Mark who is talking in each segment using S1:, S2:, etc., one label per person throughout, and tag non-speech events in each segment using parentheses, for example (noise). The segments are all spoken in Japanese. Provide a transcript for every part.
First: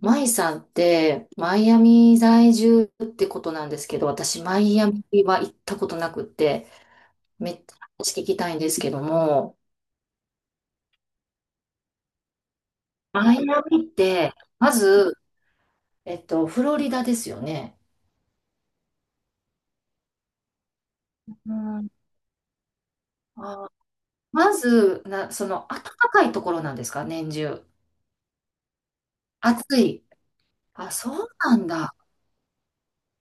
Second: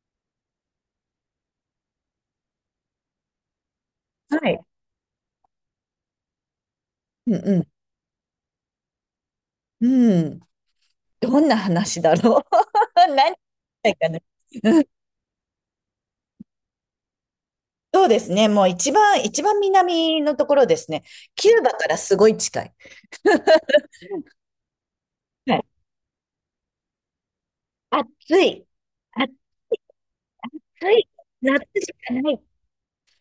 S1: マイさんって、マイアミ在住ってことなんですけど、
S2: は
S1: 私、マ
S2: い。
S1: イアミは行ったことなくって、
S2: うん
S1: め
S2: う
S1: っちゃ
S2: ん。
S1: 話聞きたいんですけども、
S2: うん。どんな話だろう。 (laughs)
S1: マ
S2: 何
S1: イアミ
S2: た
S1: っ
S2: いかな。
S1: て、ま
S2: うん。
S1: ず、フロリダですよね。
S2: そうですね。もう一番、南のところですね。キ
S1: う
S2: ューバか
S1: ん、
S2: らすごい近い。
S1: あー、まず、そ
S2: はい。
S1: の、暖かいところなんですか、年中。
S2: 暑い。暑
S1: 暑い。あ、
S2: い。
S1: そうな
S2: 夏
S1: ん
S2: し
S1: だ。
S2: かない。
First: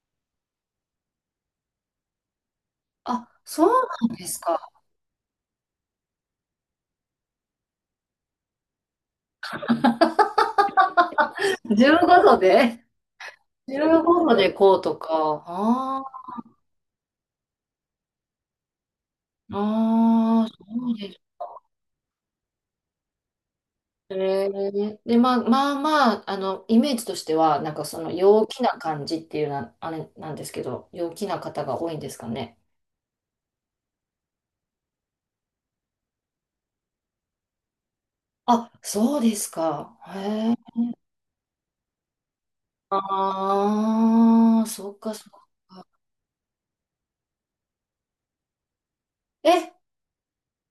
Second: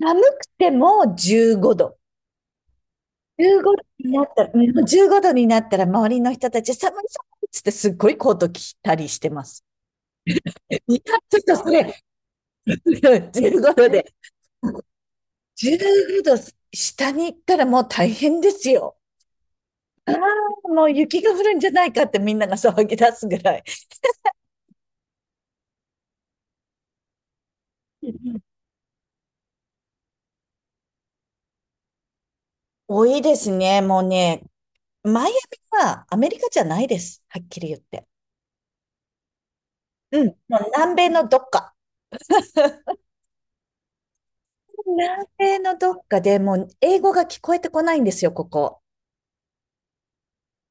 S2: 寒くても15度。
S1: あ、
S2: 15
S1: そ
S2: 度
S1: う
S2: に
S1: なん
S2: な
S1: で
S2: っ
S1: す
S2: たら、も
S1: か。
S2: うもう15度になったら周りの人たち寒い寒いっつってすっごいコート着たりしてます。(laughs) いや、ちょっと
S1: (laughs)
S2: それ、
S1: 15度で
S2: (laughs) 15度で。
S1: ?15度でこうとか。あ
S2: 15
S1: ー
S2: 度下に行ったらもう大変ですよ。ああ、もう
S1: そうで
S2: 雪
S1: す。
S2: が降るんじゃないかってみんなが騒ぎ出すぐらい。
S1: で、まあ、まあまあ、あの、イメージとしては、なんかその陽気な感じっていうな、あれなんですけど、陽気な方が多いんですかね。
S2: 多いですね、もうね。マイアミはアメリカじゃないです。はっきり言って。
S1: あ、そうですか。
S2: うん。
S1: へえ。
S2: もう南米のどっか。
S1: ああ、そっか
S2: 南
S1: そっ
S2: 米の
S1: か。
S2: どっかでもう英語が聞こえてこないんですよ、ここ。
S1: え、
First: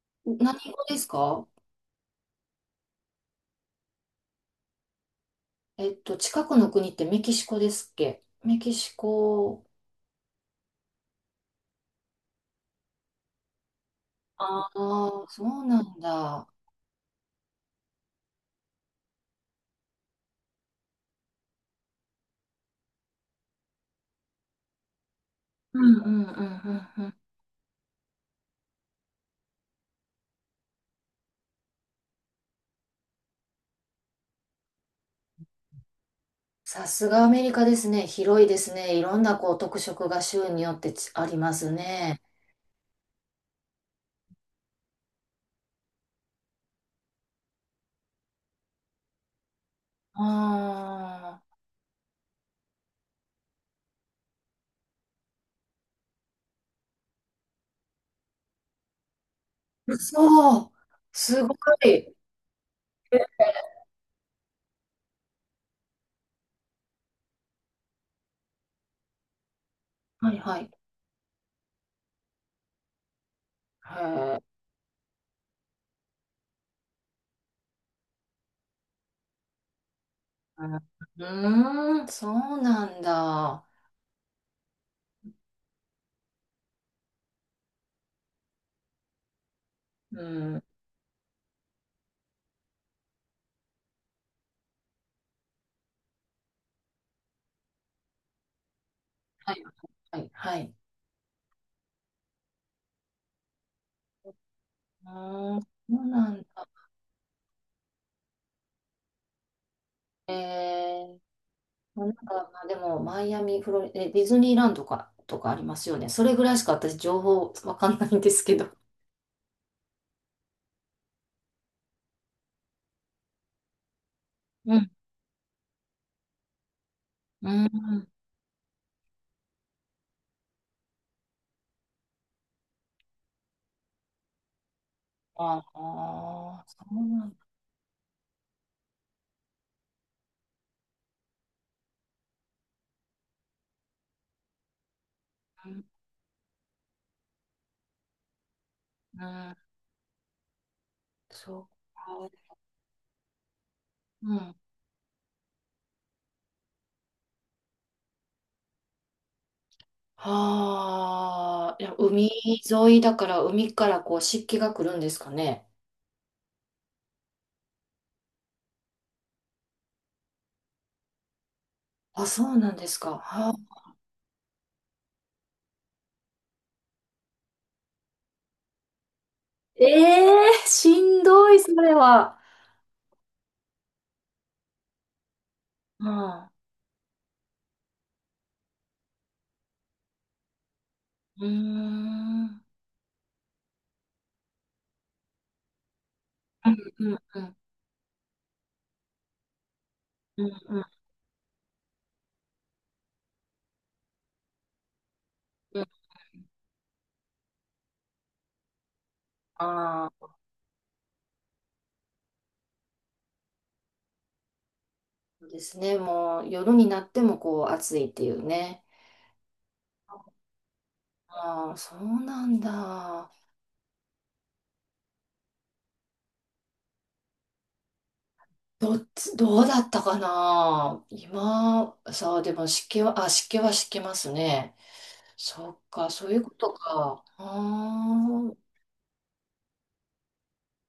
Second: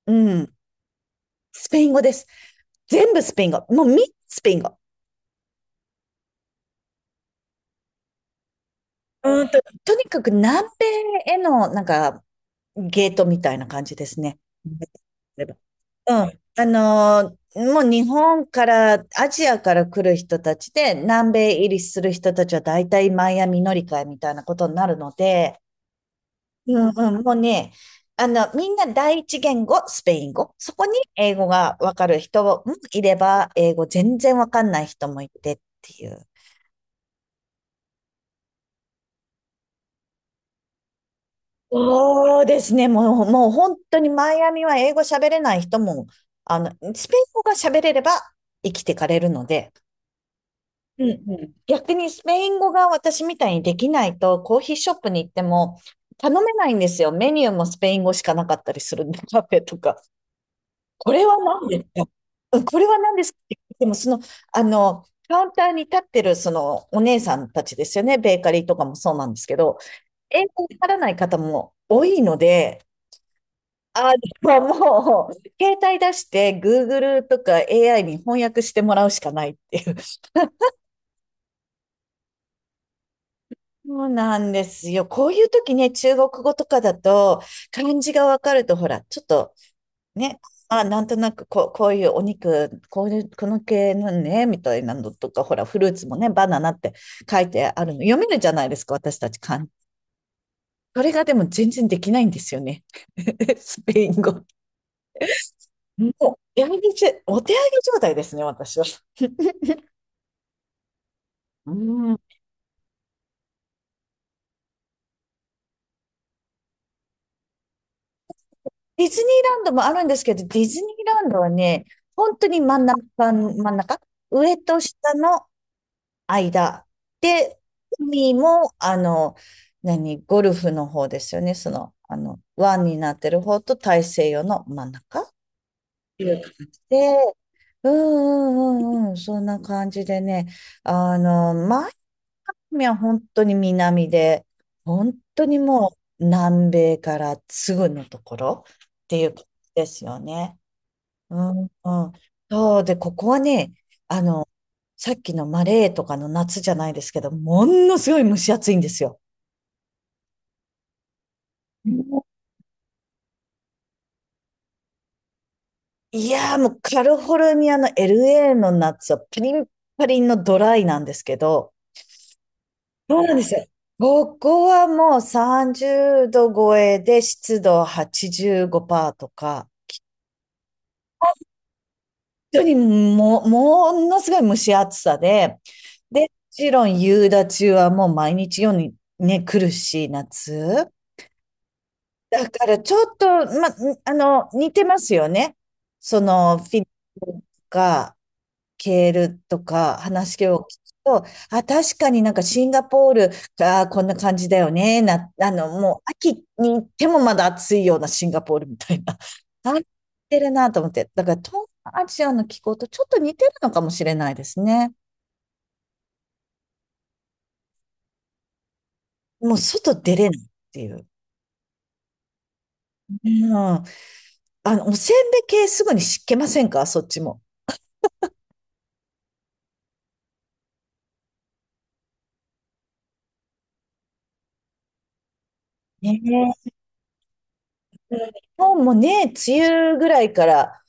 S2: うん。
S1: 何語ですか？
S2: スペイン語です。全部スペイン語。もうみんなスペイン語。
S1: 近くの国ってメキシコですっけ、メキシ
S2: うんと、
S1: コ。
S2: とにかく南米へのなんかゲートみたいな感じですね。
S1: あ
S2: うん。
S1: あ、そうなんだ。
S2: もう日本から、アジアから来る人たちで、南米入りする人たちは大体マイアミ乗り換えみたいなことになるので、
S1: うんうんうんうん
S2: う
S1: うん。
S2: んうん、もうね、あの、みんな第一言語、スペイン語。そこに英語がわかる人もいれば、英語全然わかんない人もいてっていう。
S1: さすがアメリカですね。広いですね。いろんなこう特色が州によってありますね。
S2: そうですね。もう本当にマイアミは英語喋れない人も、あの、スペイン語が喋れれば生きてかれるので、うんう
S1: あ
S2: ん、逆にスペイン語が私みたいにできないと、コーヒーショップに行っても頼めないんですよ。メニューもスペイン語しかなかったりするんで、(laughs) カフェと
S1: あ、
S2: か。
S1: そう、
S2: これは
S1: すご
S2: 何ですか、
S1: い。
S2: うん、これは何ですかって言っても、その、あの、カウンターに立ってる、その、お姉さんたちですよね。ベーカリーとかもそうなんですけど、
S1: はい
S2: 英
S1: は
S2: 語わ
S1: い。
S2: からない方も多いので、
S1: へ
S2: あ、で
S1: え、
S2: ももう、携帯出して Google とか AI に翻訳してもらうしかないっていう。
S1: うーん、そうなんだ。
S2: そうなんですよ。こういう時ね、中国語とかだと、漢字がわかると、ほら、ちょっと
S1: う
S2: ね、
S1: ん、は
S2: あ、なんとなくこう、こういうお肉、こういう、この系のね、みたいなのとか、ほら、フルーツもね、バナナって書いてあるの。読めるじゃないですか、私たち
S1: い
S2: 漢字。
S1: はいはい。
S2: それがでも全然できないんですよね。(laughs) スペイン語。
S1: うーん、そうな
S2: も
S1: ん
S2: う、や
S1: だ。
S2: めて、お手上げ状態ですね、私は。
S1: えー、
S2: う
S1: まあなん
S2: ん、
S1: か、まあ、でも、マイアミ、フロリ、え、ディズニーランドか、とかありますよね。それぐらいしか私、情報わかんないんですけど。
S2: ディズニーランドもあるんですけど、ディズニーランドはね、本当に真ん中、真ん中、上
S1: う
S2: と
S1: ん、
S2: 下の間。
S1: う
S2: で、
S1: ん。
S2: 海も、あの、何、ゴルフの方ですよね。その、あの、湾になってる方と大西洋の真ん中っ
S1: あ
S2: ていう感
S1: あ、そ
S2: じ
S1: う
S2: で、
S1: なんだ。
S2: うんうんうんうん、そんな感じでね、あの、前ミは本当に南で、本当にもう南米からすぐのところってい
S1: う
S2: う感
S1: ん、
S2: じですよね。う
S1: そ
S2: ん、うん。
S1: うか。
S2: そうで、ここはね、あ
S1: う
S2: の、
S1: ん。
S2: さっきのマレーとかの夏じゃないですけど、ものすごい蒸し暑いんですよ。
S1: はあ、いや、
S2: も
S1: 海沿いだから海からこう湿気が来るんですかね。
S2: う、いやー、もうカリフォルニアの LA の夏はパリンパリンのドライなんですけど、
S1: あ、そうなんです
S2: そ
S1: か。
S2: うなんで
S1: は
S2: す
S1: あ、
S2: よ。ここはもう30度超えで湿度85%とか、
S1: ええー、しんどい、それは。
S2: 当にも、ものすごい蒸し暑さで、で、も
S1: はあ、
S2: ちろん夕立はもう毎日ようにね、来るし、夏。
S1: うーん。う
S2: だか
S1: ん
S2: らちょっと、ま、あの、似てますよね。その、フィリピン
S1: うんうん
S2: か、ケールとか
S1: う
S2: 話
S1: ん
S2: を聞く
S1: うん
S2: と、あ、確かになんかシンガポールがこんな感じだよね。な、あの、
S1: うん。
S2: もう秋に行ってもまだ暑いようなシンガポールみたいな。(laughs) あ、似
S1: ああ、
S2: てるなと思って。だから東南アジアの気候とちょっと似てるのかもしれないですね。
S1: そうですね。もう夜になってもこう暑いっていうね。
S2: もう外出れないっていう。
S1: ああ、そうなん
S2: う
S1: だ。
S2: ん。あの、おせんべい系すぐに湿気ませんか、そっちも。
S1: どうだったかな。今、さあ、でも湿気は、湿気ますね。そっか、
S2: ね
S1: そ
S2: え。
S1: ういう
S2: う
S1: こ
S2: ん、
S1: とか。
S2: 日本もね、梅雨ぐらいから、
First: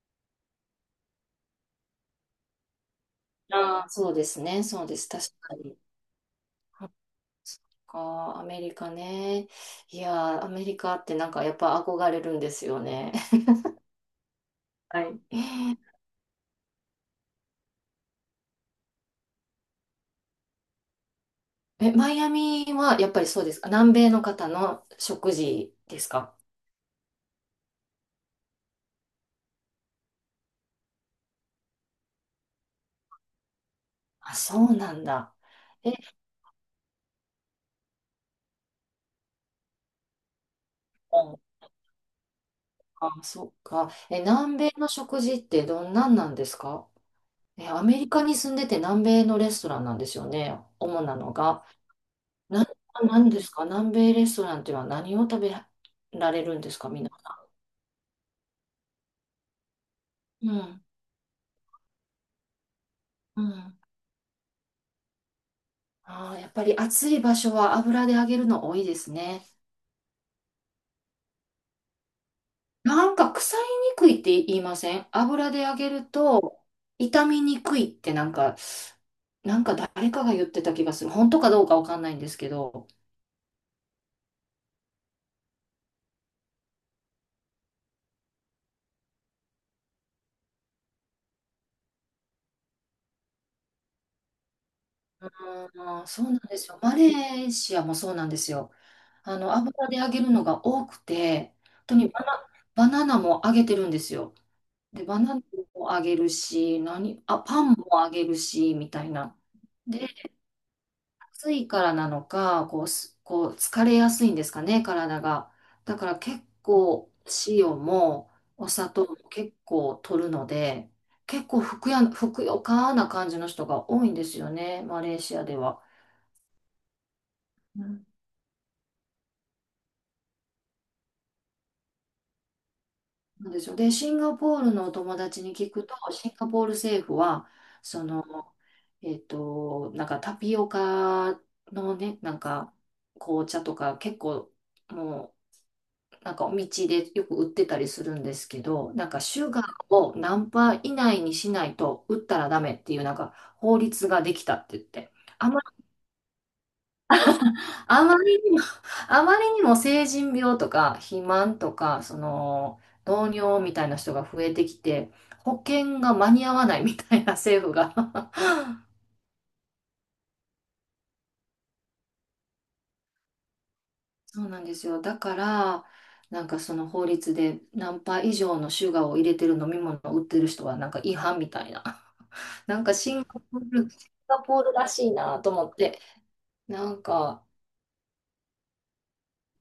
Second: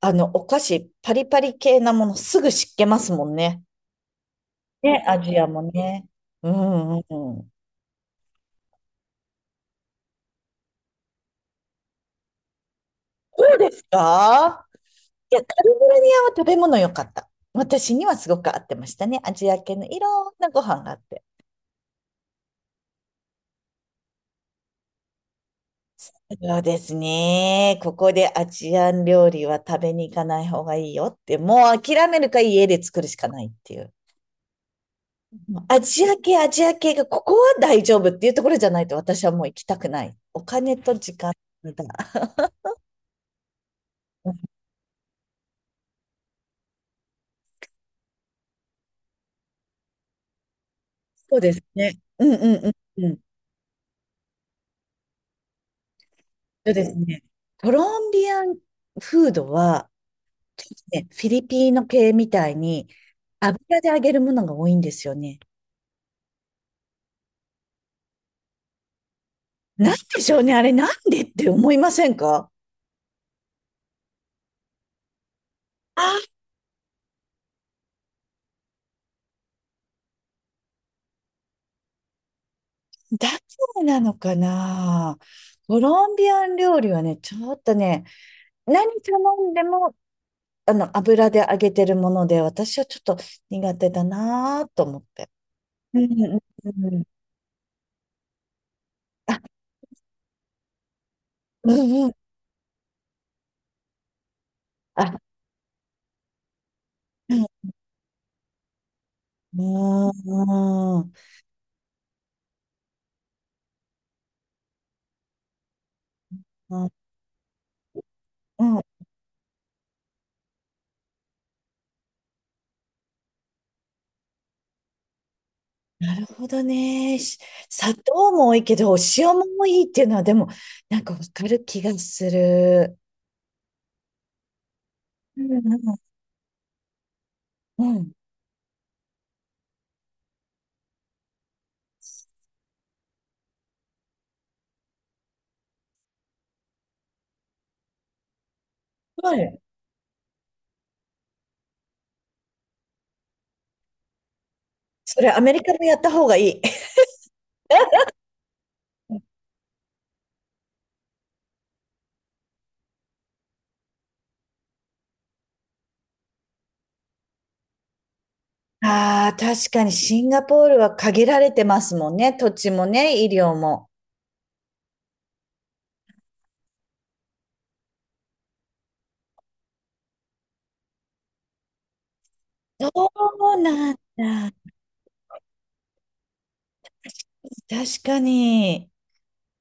S2: あの、お菓子、パリパリ系なものすぐ湿気ますもんね。
S1: そうですね、そうで
S2: ね、
S1: す。
S2: ア
S1: 確
S2: ジア
S1: か
S2: も
S1: に。
S2: ね。うんうんうん。
S1: そっか、アメリカね。いやー、アメリカってなんかやっぱ憧れるんですよね。
S2: ど
S1: (laughs)
S2: うですか？
S1: は
S2: いや、カリフ
S1: い。
S2: ォルニアは食べ物良かった。私にはすごく合ってましたね。アジア系のいろんなご飯があって。
S1: え、マイアミはやっぱりそうですか。南米の方の食事ですか。
S2: そうですね。ここでアジアン料理は食べに行かない方がいいよって、もう諦めるか家で作るしかないっていう。
S1: あ、そうなんだ。
S2: ア
S1: え、うん、
S2: ジア系、アジア系がここは大丈夫っていうところじゃないと私はもう行きたくない。お金と時間だ。
S1: あ、そっか。え、
S2: うん、
S1: 南米の食事ってどんなんなんですか？え、アメリカに住んでて南米のレストランなんですよね。主なの
S2: そうです
S1: が。
S2: ね。うんうん
S1: な、
S2: うんうん。
S1: なんですか南米レストランっていうのは、何を食べられるん
S2: そ
S1: で
S2: う
S1: す
S2: で
S1: か、
S2: す
S1: みんな？
S2: ね。コロンビアンフードは、
S1: う
S2: ちょっと
S1: ん。
S2: ね、フィリピーノ系みたいに
S1: うん。
S2: 油で揚げるものが多いんですよね。
S1: ああ、やっぱり暑い場所は油で揚げるの多いですね。
S2: なんでしょうね、あれなんでって思いませんか？
S1: なんか腐りにくいって言いません？油で揚げる
S2: あ、
S1: と傷みにくいってなんか、誰かが言ってた気がする。本当かどうかわかんないんですけど。
S2: だからなのかな。コロンビアン料理はね、ちょっとね、何頼んでも、あの、油で揚げてるもので、私はちょっと苦手だなと思って。う
S1: ああ、
S2: ん
S1: そう
S2: う
S1: な
S2: ん
S1: んですよ。マ
S2: うん。
S1: レーシアもそうなんですよ。
S2: あ、
S1: あの、油で揚げるのが多くて、
S2: う
S1: 本当
S2: んう
S1: に
S2: ん。
S1: バナナも揚げてるんですよ。で、
S2: あ、
S1: バナナもあげるし、
S2: うん。
S1: パンもあげるし、みたいな。で、
S2: うん。
S1: 暑いからなのか、こう疲れやすいんですかね、体が。だから結構、塩も
S2: う
S1: お
S2: ん、
S1: 砂糖も結構取るので、結構ふくよかな感じの人が多いんですよね、マレーシアでは。
S2: なるほどね。し
S1: う
S2: 砂
S1: ん、
S2: 糖も多いけど、お塩も多いっていうのは、でも、なんかわかる気がする。
S1: なんですよ。で、シンガポールのお友
S2: う
S1: 達
S2: ん
S1: に聞くと、
S2: う
S1: シンガポール政府は、
S2: んう
S1: そ
S2: ん。
S1: の、なんかタピオカのね、なんか紅茶とか結構もう、なんかお道でよく売ってたりするんですけど、なんか
S2: は
S1: シュ
S2: い。
S1: ガーを何パー以内にしないと売ったらダメっていうなんか法律ができたって言って、
S2: それ、ア
S1: あ
S2: メ
S1: ま
S2: リカもやった方がいい。(laughs)
S1: あまりにも、あまりにも成人病とか肥満とか、その、糖尿みたいな人が増えてきて、保険が間に合わないみたいな政府が。 (laughs)
S2: ああ、確かにシンガポールは限られてますもんね。土地もね、医療も。
S1: そうなんですよ。だから、なんかその法律で何パー以上のシュガーを入れてる飲み物を売ってる人はなんか違反みたいな。なんか
S2: そうなん
S1: シンガ
S2: だ。
S1: ポールらしいなと思って、なんか、
S2: 確かに、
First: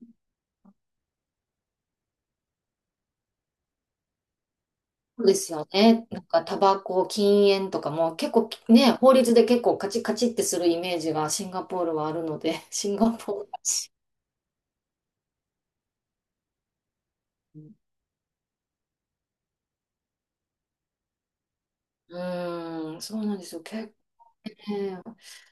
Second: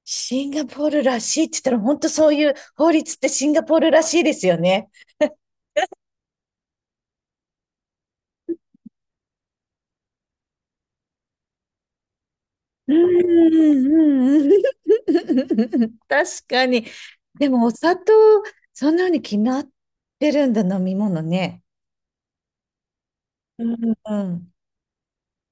S2: シンガポールらしいって言ったら、本当そういう法律ってシンガポールらしいですよね。
S1: そうですよね。なんか、タバコ、禁煙とかも結構ね、法律で結構カチッカチってするイメージがシンガポールはあるので、(laughs) シ
S2: うん
S1: ンガポールだ
S2: う
S1: し。
S2: んうん。 (laughs) 確かに。で
S1: う
S2: もお砂糖、そんなに決まってるんだ、飲み物ね。
S1: ーん、そうなんですよ。
S2: うんうん
S1: ね、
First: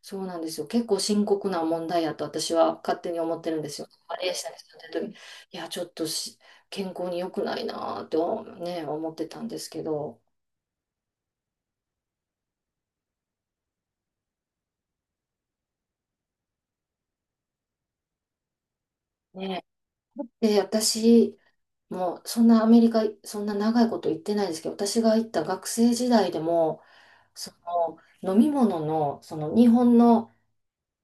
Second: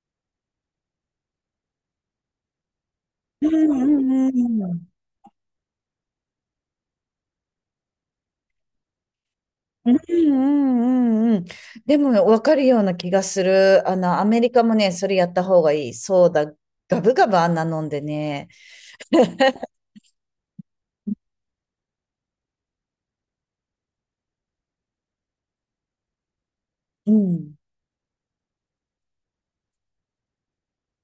S1: そうなんですよ。結構深刻な問題やと私は勝手に思っ
S2: う
S1: てるんで
S2: ん
S1: すよ。マレ
S2: う
S1: ーシアに
S2: んう
S1: 住
S2: ん
S1: んでる時、いや、ちょっと健康に良くないなぁとね、思ってたんですけ
S2: う
S1: ど、
S2: んうんうん。でも分かるような気がする。あの、アメリカもね、それやった方がいい。そうだ、ガブガブあんな飲んでね。
S1: ね。で、私、もうそんなアメリカ、そんな長いこと行ってないですけど、私が行った学生時代でも、
S2: う
S1: そ
S2: ん。
S1: の飲み物の、その日本の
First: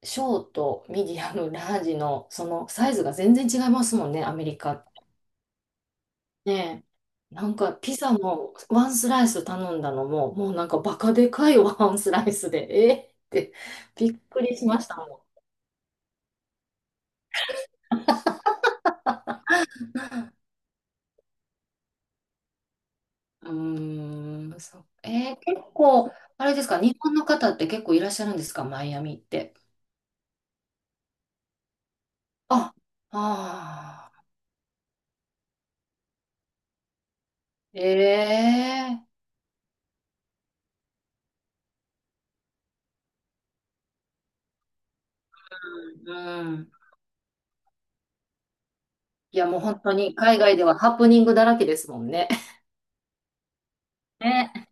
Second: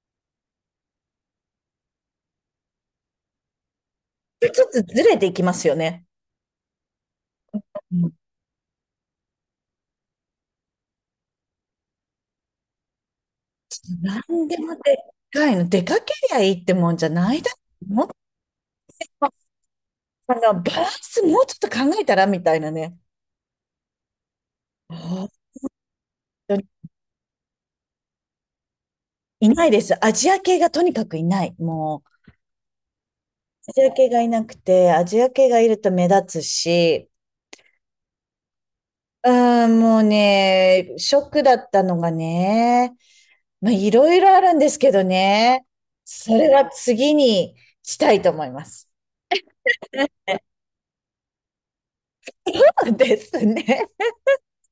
S1: ショート、ミディアム、ラージのそのサイズが全然違いますもんね、アメ
S2: ち
S1: リ
S2: ょっ
S1: カ
S2: と
S1: っ
S2: ず
S1: て。
S2: れていきますよね。
S1: ねえ、なんかピ
S2: う
S1: ザ
S2: ん、
S1: もワンスライス頼んだのも、もうなんかバカでかいワンスライスで、(laughs) えーってび
S2: な
S1: っく
S2: ん
S1: り
S2: で
S1: し
S2: も
S1: まし
S2: でっ
S1: たもん。
S2: かいの。出かけりゃいいってもんじゃないだろう。あの、バランスもうちょっと考えたらみたいなね。
S1: うーん、そう。
S2: 本
S1: 結構、あれ
S2: 当
S1: で
S2: に
S1: すか、日本の方って結構いらっしゃるんですか、マイアミっ
S2: い
S1: て。
S2: ないです。アジア系がとにかくいない。もう、
S1: あ、
S2: アジア系
S1: あ
S2: が
S1: あ、
S2: いなくて、アジア系がいると目立つし、
S1: ええ、
S2: うーん、もうね、ショックだったのがね、まあ、いろいろあるんですけどね、そ
S1: う
S2: れ
S1: ん。
S2: は次にしたいと思います。
S1: いや、もう本当に海外ではハプニングだらけですもんね。
S2: そうですね。
S1: ね